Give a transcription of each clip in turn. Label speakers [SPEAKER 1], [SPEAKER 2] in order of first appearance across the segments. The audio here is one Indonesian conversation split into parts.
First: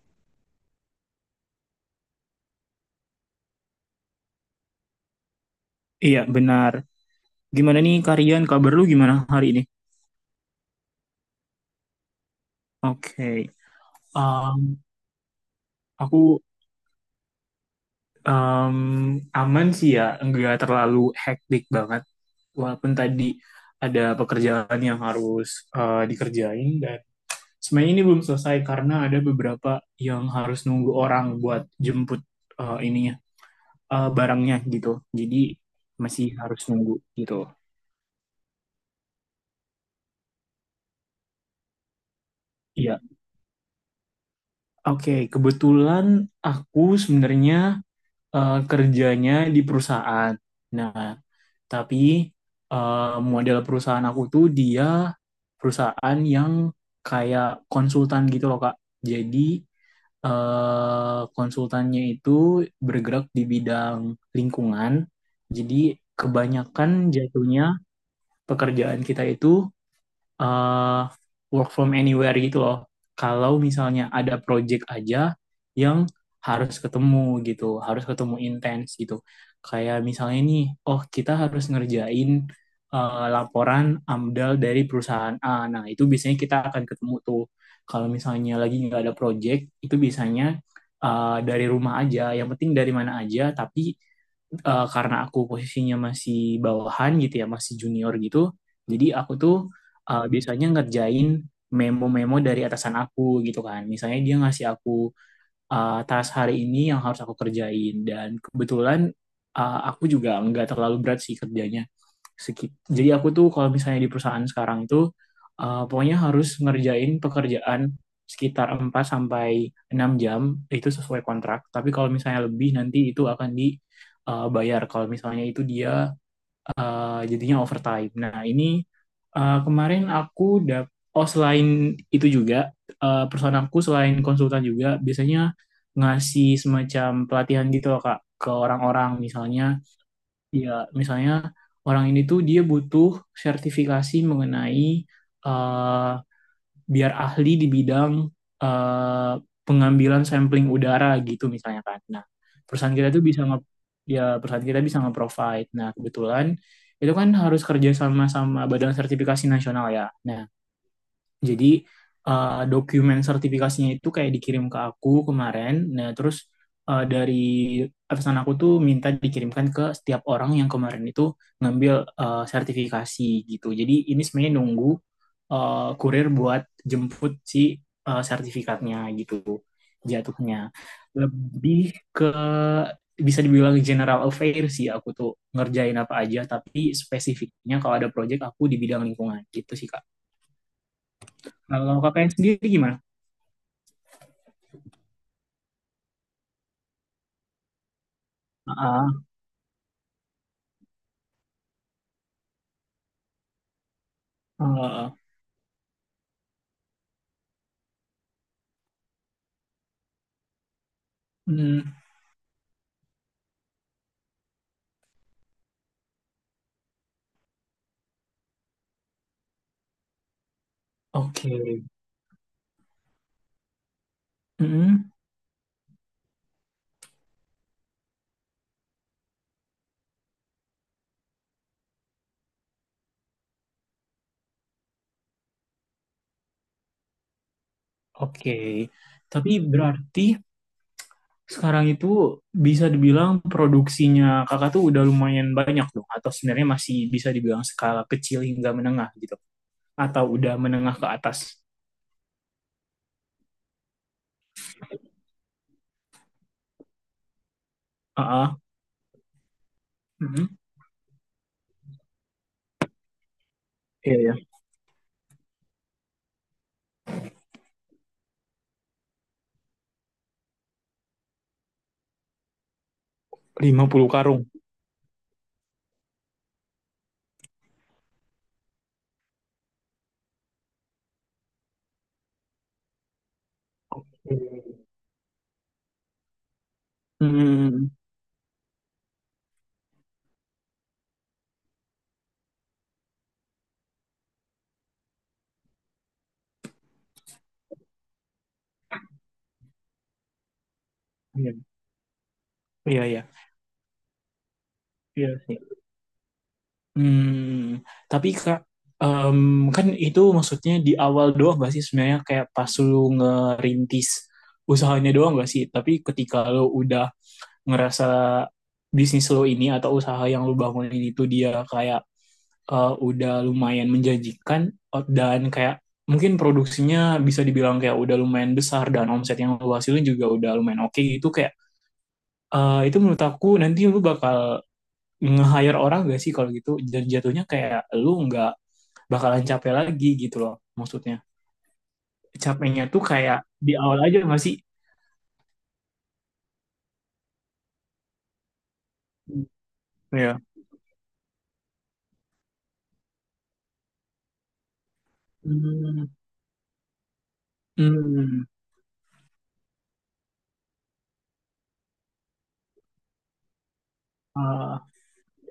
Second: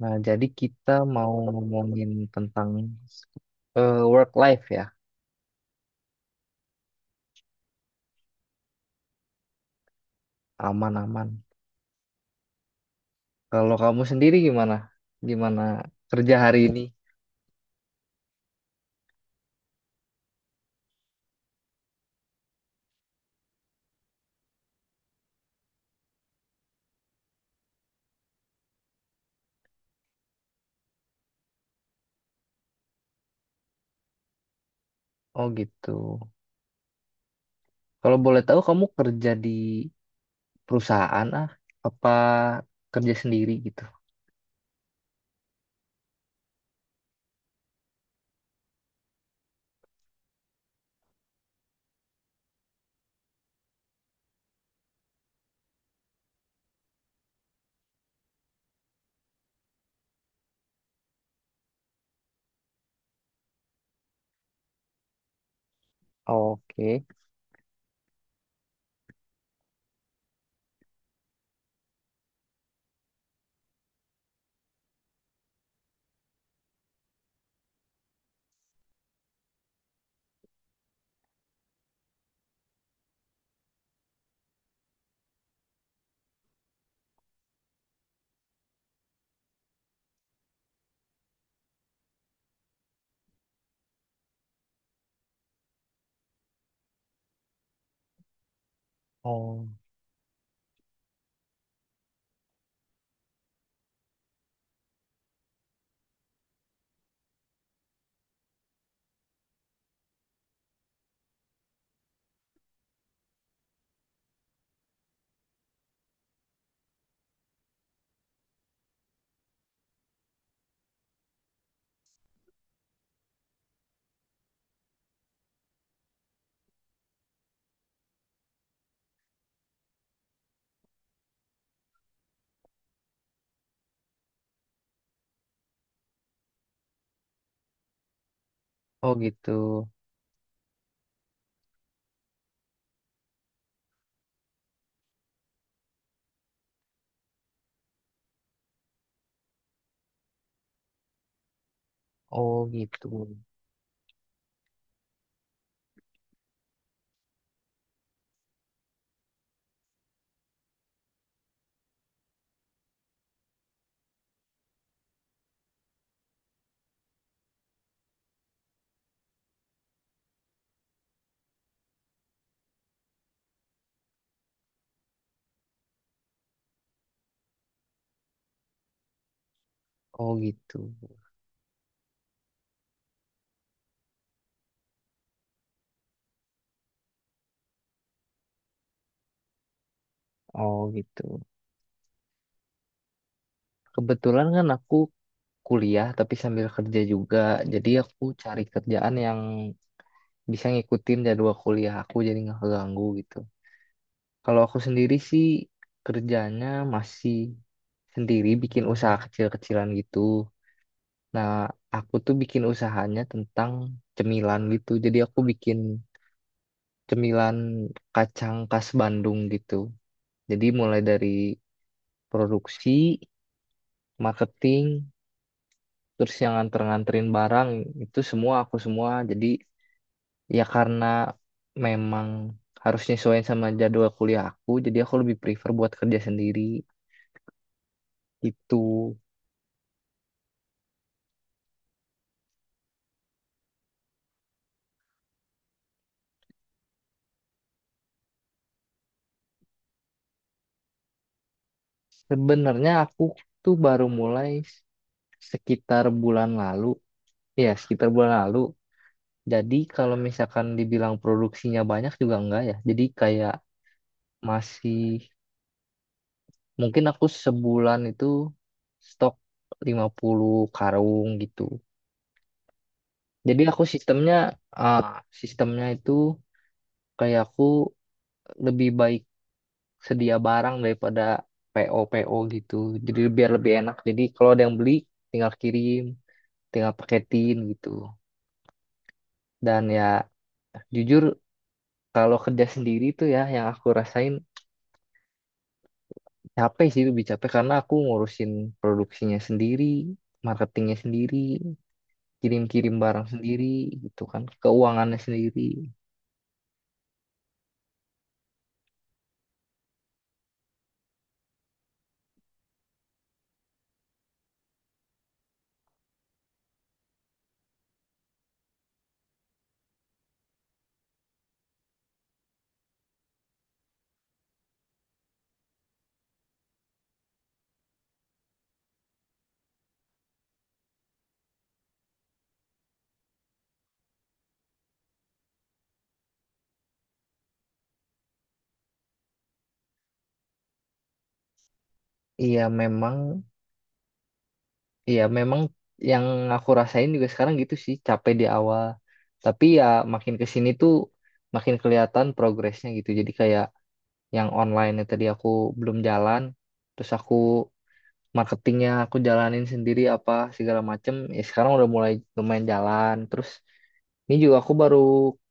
[SPEAKER 1] Nah, jadi kita mau ngomongin tentang work life ya,
[SPEAKER 2] Iya, benar. Gimana nih Karian, kabar lu gimana hari ini?
[SPEAKER 1] aman-aman.
[SPEAKER 2] Oke.
[SPEAKER 1] Kalau kamu sendiri gimana?
[SPEAKER 2] Um,
[SPEAKER 1] Gimana kerja
[SPEAKER 2] aku
[SPEAKER 1] hari ini?
[SPEAKER 2] um, aman sih ya, enggak terlalu hektik banget. Walaupun tadi ada pekerjaan yang harus dikerjain dan sebenarnya ini belum selesai karena ada beberapa yang harus nunggu orang buat jemput ininya, barangnya gitu.
[SPEAKER 1] Oh
[SPEAKER 2] Jadi
[SPEAKER 1] gitu.
[SPEAKER 2] masih harus nunggu gitu.
[SPEAKER 1] Kalau boleh tahu kamu kerja di perusahaan apa
[SPEAKER 2] Iya.
[SPEAKER 1] kerja sendiri gitu?
[SPEAKER 2] Oke, kebetulan aku sebenarnya kerjanya di perusahaan. Nah, tapi eh, model perusahaan aku tuh dia perusahaan yang kayak konsultan gitu loh, Kak. Jadi konsultannya itu bergerak di bidang lingkungan. Jadi kebanyakan
[SPEAKER 1] Oke.
[SPEAKER 2] jatuhnya pekerjaan kita itu eh, work from anywhere gitu loh. Kalau misalnya ada project aja yang harus ketemu gitu, harus ketemu intens gitu. Kayak misalnya nih, oh kita harus ngerjain laporan AMDAL dari perusahaan A. Nah, itu biasanya kita akan ketemu tuh. Kalau misalnya lagi nggak ada project, itu biasanya dari rumah aja. Yang penting dari mana aja, tapi karena aku posisinya masih bawahan gitu ya, masih junior gitu. Jadi aku tuh
[SPEAKER 1] Oh,
[SPEAKER 2] biasanya ngerjain memo-memo dari atasan aku gitu kan. Misalnya dia ngasih aku task hari ini yang harus aku kerjain dan kebetulan aku juga nggak terlalu berat sih kerjanya. Jadi aku tuh kalau misalnya di perusahaan sekarang itu pokoknya harus ngerjain pekerjaan sekitar 4 sampai 6 jam itu sesuai kontrak. Tapi kalau misalnya lebih nanti itu akan dibayar kalau misalnya itu dia jadinya overtime. Nah, ini kemarin aku oh selain itu juga perusahaan aku selain konsultan juga biasanya ngasih semacam pelatihan gitu loh Kak ke
[SPEAKER 1] oh
[SPEAKER 2] orang-orang
[SPEAKER 1] gitu.
[SPEAKER 2] misalnya ya misalnya orang ini tuh dia butuh sertifikasi mengenai eh, biar ahli di bidang eh, pengambilan sampling udara gitu misalnya kan. Nah,
[SPEAKER 1] Oh
[SPEAKER 2] perusahaan
[SPEAKER 1] gitu.
[SPEAKER 2] kita tuh bisa nge ya perusahaan kita bisa nge-provide. Nah, kebetulan itu kan harus kerja sama sama Badan Sertifikasi Nasional ya. Nah, jadi dokumen sertifikasinya itu kayak dikirim ke aku kemarin. Nah, terus dari atasan aku tuh minta dikirimkan ke setiap orang yang kemarin itu ngambil sertifikasi gitu. Jadi ini sebenarnya nunggu kurir buat jemput si sertifikatnya gitu
[SPEAKER 1] Oh
[SPEAKER 2] jatuhnya.
[SPEAKER 1] gitu.
[SPEAKER 2] Lebih ke bisa dibilang general affair sih aku tuh ngerjain apa aja tapi spesifiknya kalau ada project aku di bidang lingkungan gitu sih Kak.
[SPEAKER 1] Oh gitu.
[SPEAKER 2] Kalau kakaknya sendiri gimana?
[SPEAKER 1] Kebetulan kan aku kuliah tapi sambil kerja juga. Jadi aku cari
[SPEAKER 2] Ah,
[SPEAKER 1] kerjaan yang bisa ngikutin jadwal kuliah aku jadi nggak keganggu gitu. Kalau
[SPEAKER 2] ah,
[SPEAKER 1] aku sendiri
[SPEAKER 2] ah.
[SPEAKER 1] sih kerjanya masih sendiri bikin usaha kecil-kecilan gitu. Nah,
[SPEAKER 2] Hmm,
[SPEAKER 1] aku tuh bikin usahanya tentang cemilan gitu. Jadi aku bikin cemilan kacang khas Bandung gitu. Jadi mulai dari
[SPEAKER 2] oke.
[SPEAKER 1] produksi, marketing,
[SPEAKER 2] Hmm,
[SPEAKER 1] terus yang nganter-nganterin barang itu semua aku semua. Jadi ya karena memang harus nyesuaiin sama jadwal kuliah aku, jadi aku lebih prefer buat kerja sendiri.
[SPEAKER 2] oke.
[SPEAKER 1] Itu
[SPEAKER 2] Tapi berarti sekarang itu bisa dibilang produksinya kakak tuh udah lumayan banyak dong, atau sebenarnya masih bisa dibilang skala kecil hingga menengah gitu, atau udah menengah ke atas.
[SPEAKER 1] sebenarnya aku tuh baru mulai sekitar bulan lalu, ya sekitar
[SPEAKER 2] Ah,
[SPEAKER 1] bulan lalu.
[SPEAKER 2] ah.
[SPEAKER 1] Jadi kalau
[SPEAKER 2] Hmm,
[SPEAKER 1] misalkan dibilang produksinya banyak juga enggak ya. Jadi kayak
[SPEAKER 2] iya ya,
[SPEAKER 1] masih mungkin aku sebulan itu stok 50 karung gitu. Jadi aku
[SPEAKER 2] 50 karung.
[SPEAKER 1] ah, sistemnya itu kayak aku lebih baik sedia barang daripada PO PO gitu. Jadi biar lebih enak. Jadi kalau ada yang beli tinggal kirim, tinggal paketin gitu.
[SPEAKER 2] Hmm,
[SPEAKER 1] Dan ya jujur kalau kerja sendiri tuh ya yang aku rasain capek sih lebih capek karena aku ngurusin produksinya sendiri, marketingnya sendiri,
[SPEAKER 2] iya,
[SPEAKER 1] kirim-kirim
[SPEAKER 2] iya,
[SPEAKER 1] barang
[SPEAKER 2] iya.
[SPEAKER 1] sendiri gitu kan, keuangannya
[SPEAKER 2] Iya sih.
[SPEAKER 1] sendiri.
[SPEAKER 2] Hmm, tapi Kak, em, kan itu maksudnya di awal doang gak sih sebenarnya kayak pas lu ngerintis usahanya doang gak sih? Tapi ketika lu udah ngerasa bisnis lo ini atau usaha yang lu bangunin itu dia kayak udah lumayan menjanjikan dan kayak mungkin produksinya bisa dibilang kayak udah lumayan besar dan omset yang lu hasilin juga udah lumayan oke gitu kayak itu menurut aku nanti lu bakal nge-hire orang gak sih kalau gitu dan jatuhnya kayak lu nggak bakalan capek lagi gitu loh maksudnya
[SPEAKER 1] Iya
[SPEAKER 2] capeknya tuh
[SPEAKER 1] memang
[SPEAKER 2] kayak di awal aja gak sih
[SPEAKER 1] Iya, memang yang aku rasain juga sekarang gitu sih, capek di awal. Tapi ya makin
[SPEAKER 2] ya.
[SPEAKER 1] ke sini tuh makin kelihatan progresnya gitu. Jadi kayak yang online tadi aku belum
[SPEAKER 2] Hmm,
[SPEAKER 1] jalan, terus aku
[SPEAKER 2] hmm,
[SPEAKER 1] marketingnya aku jalanin sendiri apa segala macem. Ya sekarang udah mulai lumayan jalan. Terus ini juga aku
[SPEAKER 2] ah,
[SPEAKER 1] baru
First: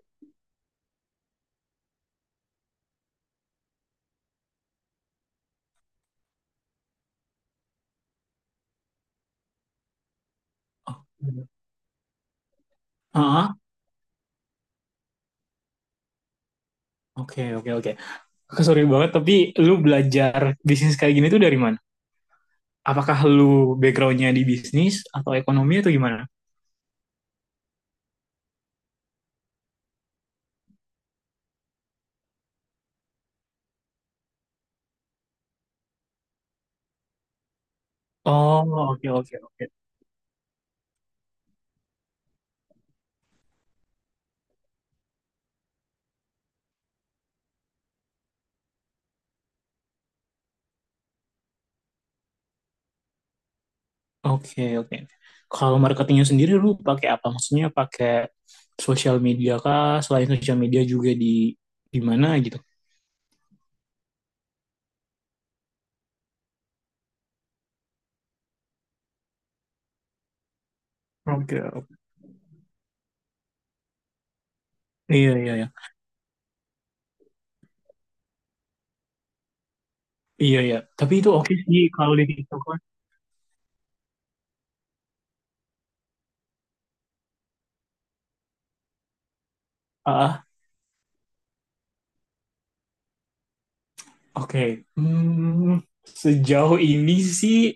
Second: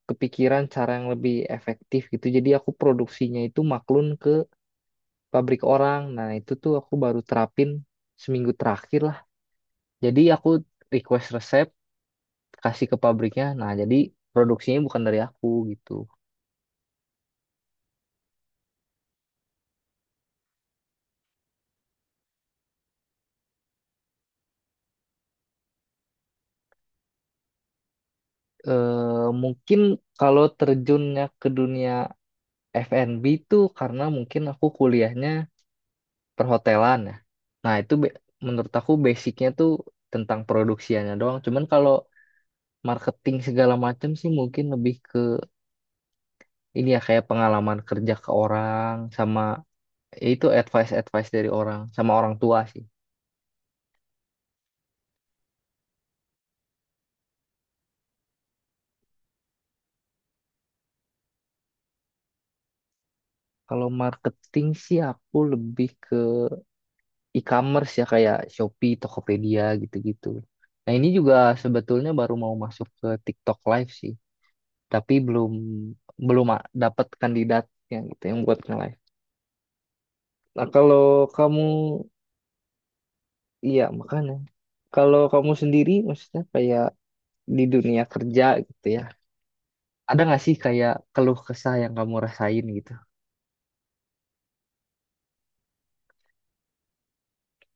[SPEAKER 1] kepikiran cara yang lebih efektif gitu. Jadi aku produksinya itu maklun ke pabrik orang. Nah, itu tuh aku baru terapin seminggu terakhir lah. Jadi aku request resep kasih ke pabriknya.
[SPEAKER 2] ah,
[SPEAKER 1] Nah, jadi produksinya bukan dari aku gitu.
[SPEAKER 2] oke oke oke, sorry banget tapi lu belajar bisnis kayak gini tuh dari mana, apakah lu backgroundnya di bisnis atau ekonomi atau gimana?
[SPEAKER 1] Mungkin kalau terjunnya ke dunia F&B itu karena mungkin aku kuliahnya perhotelan ya. Nah, itu menurut aku
[SPEAKER 2] Oh, oke oke
[SPEAKER 1] basicnya
[SPEAKER 2] oke.
[SPEAKER 1] tuh tentang produksiannya doang. Cuman kalau marketing segala macam sih mungkin lebih ke ini ya kayak pengalaman kerja ke orang sama ya itu advice-advice dari orang sama orang tua sih.
[SPEAKER 2] Oke, oke. Kalau marketingnya sendiri lu pakai apa? Maksudnya pakai sosial media kah? Selain sosial media juga di mana gitu?
[SPEAKER 1] Kalau marketing sih aku lebih e-commerce ya kayak Shopee, Tokopedia gitu-gitu. Nah, ini juga
[SPEAKER 2] Oke, oke.
[SPEAKER 1] sebetulnya baru mau masuk ke TikTok Live sih, tapi
[SPEAKER 2] Iya,
[SPEAKER 1] belum
[SPEAKER 2] iya, iya.
[SPEAKER 1] belum dapat kandidatnya gitu yang buat nge-live.
[SPEAKER 2] Iya,
[SPEAKER 1] Nah,
[SPEAKER 2] iya.
[SPEAKER 1] kalau
[SPEAKER 2] Tapi itu oke
[SPEAKER 1] kamu
[SPEAKER 2] sih kalau di TikTok kan.
[SPEAKER 1] iya makanya kalau kamu sendiri maksudnya kayak di dunia kerja gitu ya. Ada nggak
[SPEAKER 2] Ah,
[SPEAKER 1] sih kayak keluh kesah yang kamu rasain gitu?
[SPEAKER 2] oke. Hmm, sejauh ini sih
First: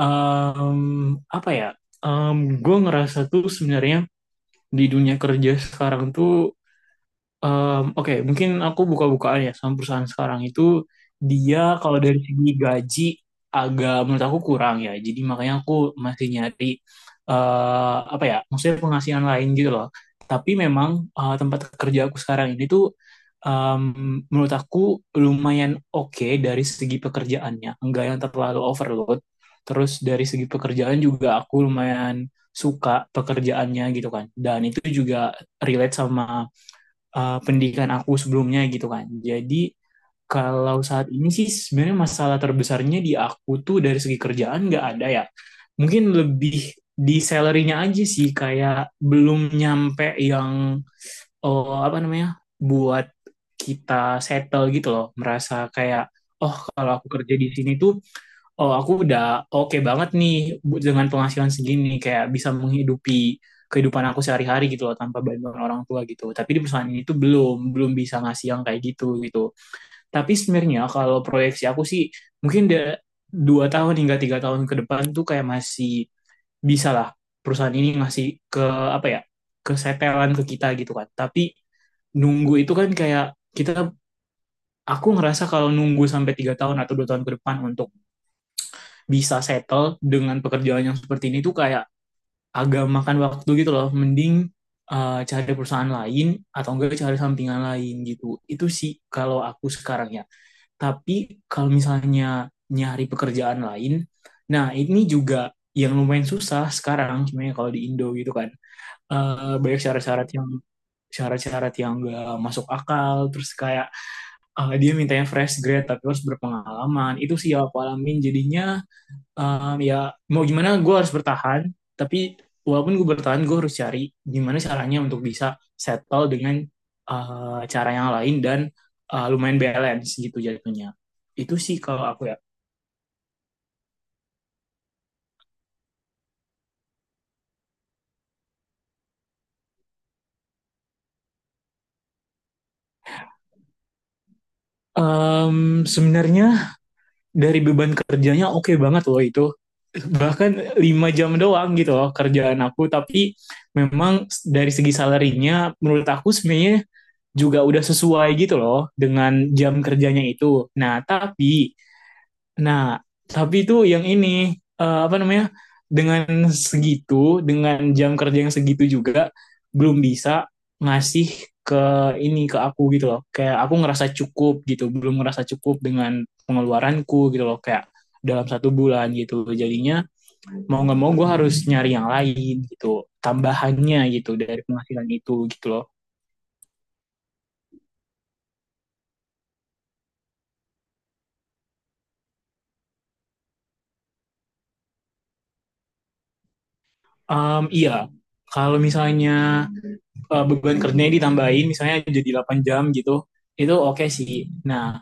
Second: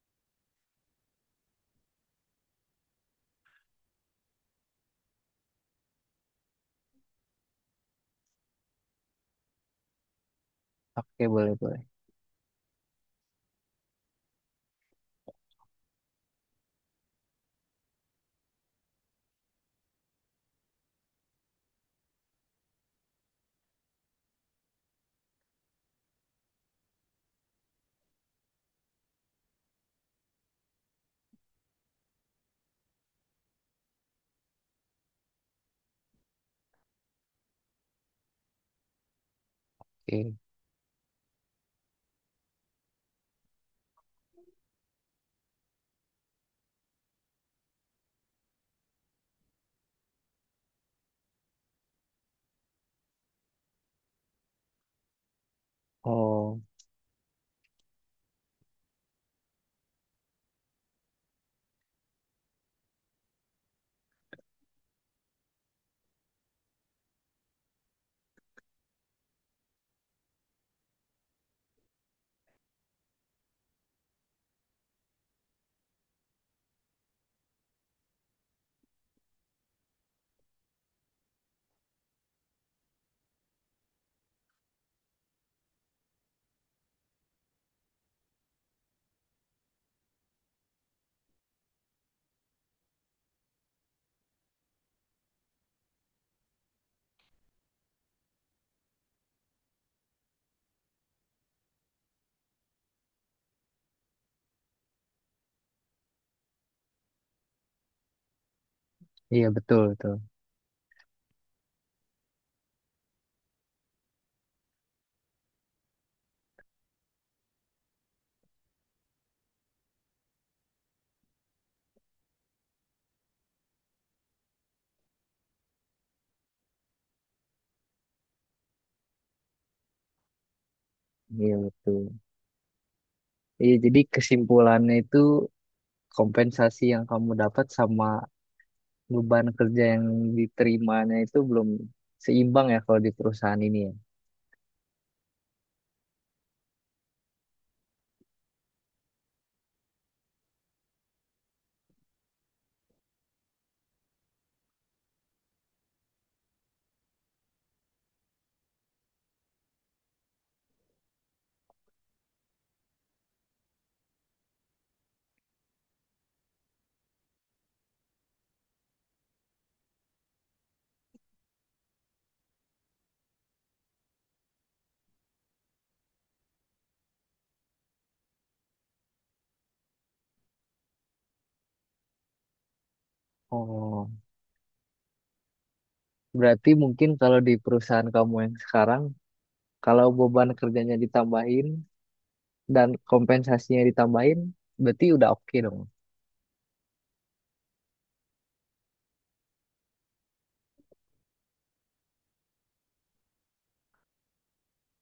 [SPEAKER 2] em, apa ya? Em, gue ngerasa tuh sebenarnya di dunia kerja sekarang tuh Mmm, oke, mungkin aku buka-bukaan ya sama perusahaan sekarang itu
[SPEAKER 1] Oke, boleh,
[SPEAKER 2] dia
[SPEAKER 1] boleh.
[SPEAKER 2] kalau dari segi gaji agak menurut aku kurang ya. Jadi makanya aku masih nyari eh apa ya, maksudnya penghasilan lain gitu loh. Tapi memang tempat kerja aku sekarang ini tuh em, menurut aku lumayan oke dari segi pekerjaannya. Enggak yang terlalu overload. Terus dari segi pekerjaan juga aku lumayan suka pekerjaannya gitu kan. Dan itu juga relate sama pendidikan aku sebelumnya gitu kan. Jadi
[SPEAKER 1] Oke.
[SPEAKER 2] kalau saat ini sih sebenarnya masalah terbesarnya di aku tuh dari segi kerjaan nggak ada ya. Mungkin lebih di salary-nya aja sih kayak belum nyampe yang oh, apa namanya buat kita settle gitu loh merasa kayak oh
[SPEAKER 1] Oh,
[SPEAKER 2] kalau aku kerja di sini tuh oh aku udah oke banget nih dengan penghasilan segini kayak bisa menghidupi kehidupan aku sehari-hari gitu loh tanpa bantuan orang tua gitu. Tapi di perusahaan ini tuh belum belum bisa ngasih yang kayak gitu gitu. Tapi sebenarnya kalau proyeksi aku sih mungkin 2 tahun hingga 3 tahun ke depan tuh kayak masih bisa lah perusahaan ini ngasih ke apa ya kesetelan ke kita gitu kan. Tapi nunggu itu kan kayak kita aku ngerasa kalau nunggu sampai 3 tahun atau 2 tahun ke depan untuk bisa settle dengan pekerjaan yang seperti ini tuh kayak agak makan waktu gitu loh. Mending cari perusahaan lain atau enggak cari sampingan lain gitu. Itu sih kalau aku sekarang ya. Tapi kalau misalnya nyari pekerjaan lain, nah ini juga yang lumayan susah sekarang sebenarnya kalau di Indo gitu kan.
[SPEAKER 1] iya
[SPEAKER 2] Eh, banyak
[SPEAKER 1] betul, betul.
[SPEAKER 2] syarat-syarat yang enggak masuk akal terus kayak dia mintanya fresh grade tapi harus berpengalaman itu sih yang aku alamin jadinya. Ya mau gimana gue harus bertahan tapi walaupun gue bertahan gue harus cari gimana caranya untuk bisa settle dengan cara yang lain dan lumayan balance gitu jatuhnya
[SPEAKER 1] Iya
[SPEAKER 2] itu sih
[SPEAKER 1] betul.
[SPEAKER 2] kalau aku ya.
[SPEAKER 1] Iya, jadi kesimpulannya itu kompensasi yang kamu dapat sama beban kerja yang diterimanya itu belum seimbang ya kalau di perusahaan ini ya.
[SPEAKER 2] Sebenarnya dari beban kerjanya oke banget loh itu bahkan 5 jam doang gitu loh kerjaan aku tapi memang dari segi salarinya menurut aku sebenarnya juga udah sesuai gitu loh dengan jam kerjanya itu nah tapi Nah, tapi itu yang ini apa namanya? Dengan segitu, dengan jam kerja yang segitu juga belum bisa ngasih ke ini ke aku gitu loh. Kayak aku ngerasa cukup gitu, belum ngerasa cukup dengan pengeluaranku gitu loh. Kayak dalam 1 bulan gitu. Jadinya mau nggak mau gue harus nyari yang lain gitu, tambahannya
[SPEAKER 1] Oh,
[SPEAKER 2] gitu dari penghasilan itu gitu loh.
[SPEAKER 1] berarti mungkin kalau di perusahaan kamu yang sekarang, kalau beban kerjanya ditambahin dan kompensasinya ditambahin, berarti udah oke dong.
[SPEAKER 2] Iya, kalau misalnya beban kerjanya ditambahin misalnya jadi 8 jam gitu itu oke okay sih nah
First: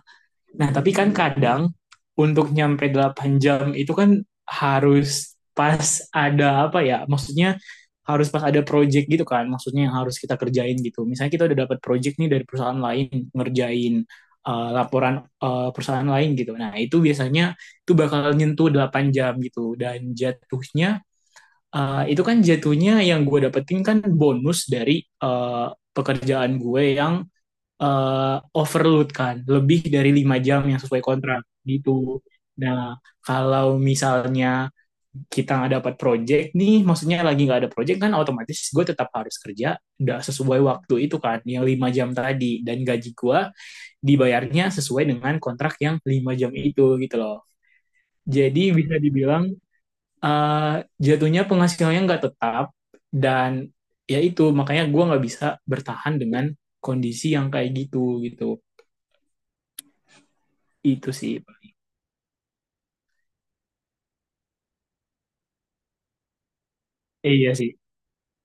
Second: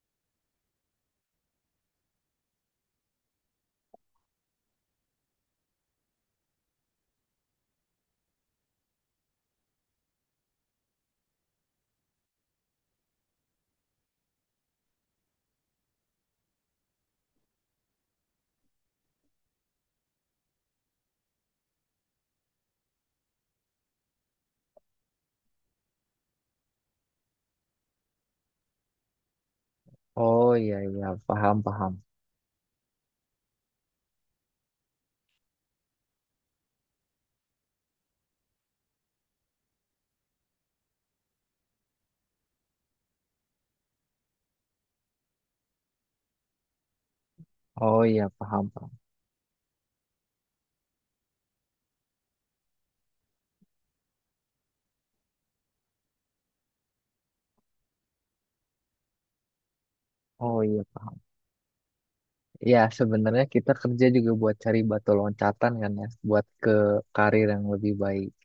[SPEAKER 2] nah tapi kan kadang untuk nyampe 8 jam itu kan harus pas ada apa ya maksudnya harus pas ada project gitu kan maksudnya yang harus kita kerjain gitu misalnya kita udah dapat project nih dari perusahaan lain ngerjain laporan perusahaan lain gitu nah itu biasanya itu bakal nyentuh 8 jam gitu dan jatuhnya itu kan jatuhnya yang gue dapetin kan bonus dari pekerjaan gue yang overload kan lebih dari lima
[SPEAKER 1] Oh
[SPEAKER 2] jam
[SPEAKER 1] iya
[SPEAKER 2] yang sesuai
[SPEAKER 1] iya
[SPEAKER 2] kontrak
[SPEAKER 1] paham paham.
[SPEAKER 2] gitu. Nah, kalau misalnya kita nggak dapat project nih, maksudnya lagi nggak ada project kan otomatis gue tetap harus kerja nggak sesuai waktu itu kan, yang 5 jam tadi. Dan gaji gue dibayarnya sesuai dengan kontrak yang 5 jam itu gitu loh.
[SPEAKER 1] Oh iya
[SPEAKER 2] Jadi
[SPEAKER 1] paham paham.
[SPEAKER 2] bisa dibilang eh, jatuhnya penghasilannya nggak tetap dan ya itu makanya gue nggak bisa bertahan dengan kondisi yang kayak gitu gitu
[SPEAKER 1] Oh iya
[SPEAKER 2] itu
[SPEAKER 1] paham.
[SPEAKER 2] sih Pak.
[SPEAKER 1] Ya sebenarnya kita kerja juga buat cari batu loncatan kan ya, buat ke
[SPEAKER 2] Eh,
[SPEAKER 1] karir
[SPEAKER 2] iya
[SPEAKER 1] yang
[SPEAKER 2] sih
[SPEAKER 1] lebih baik.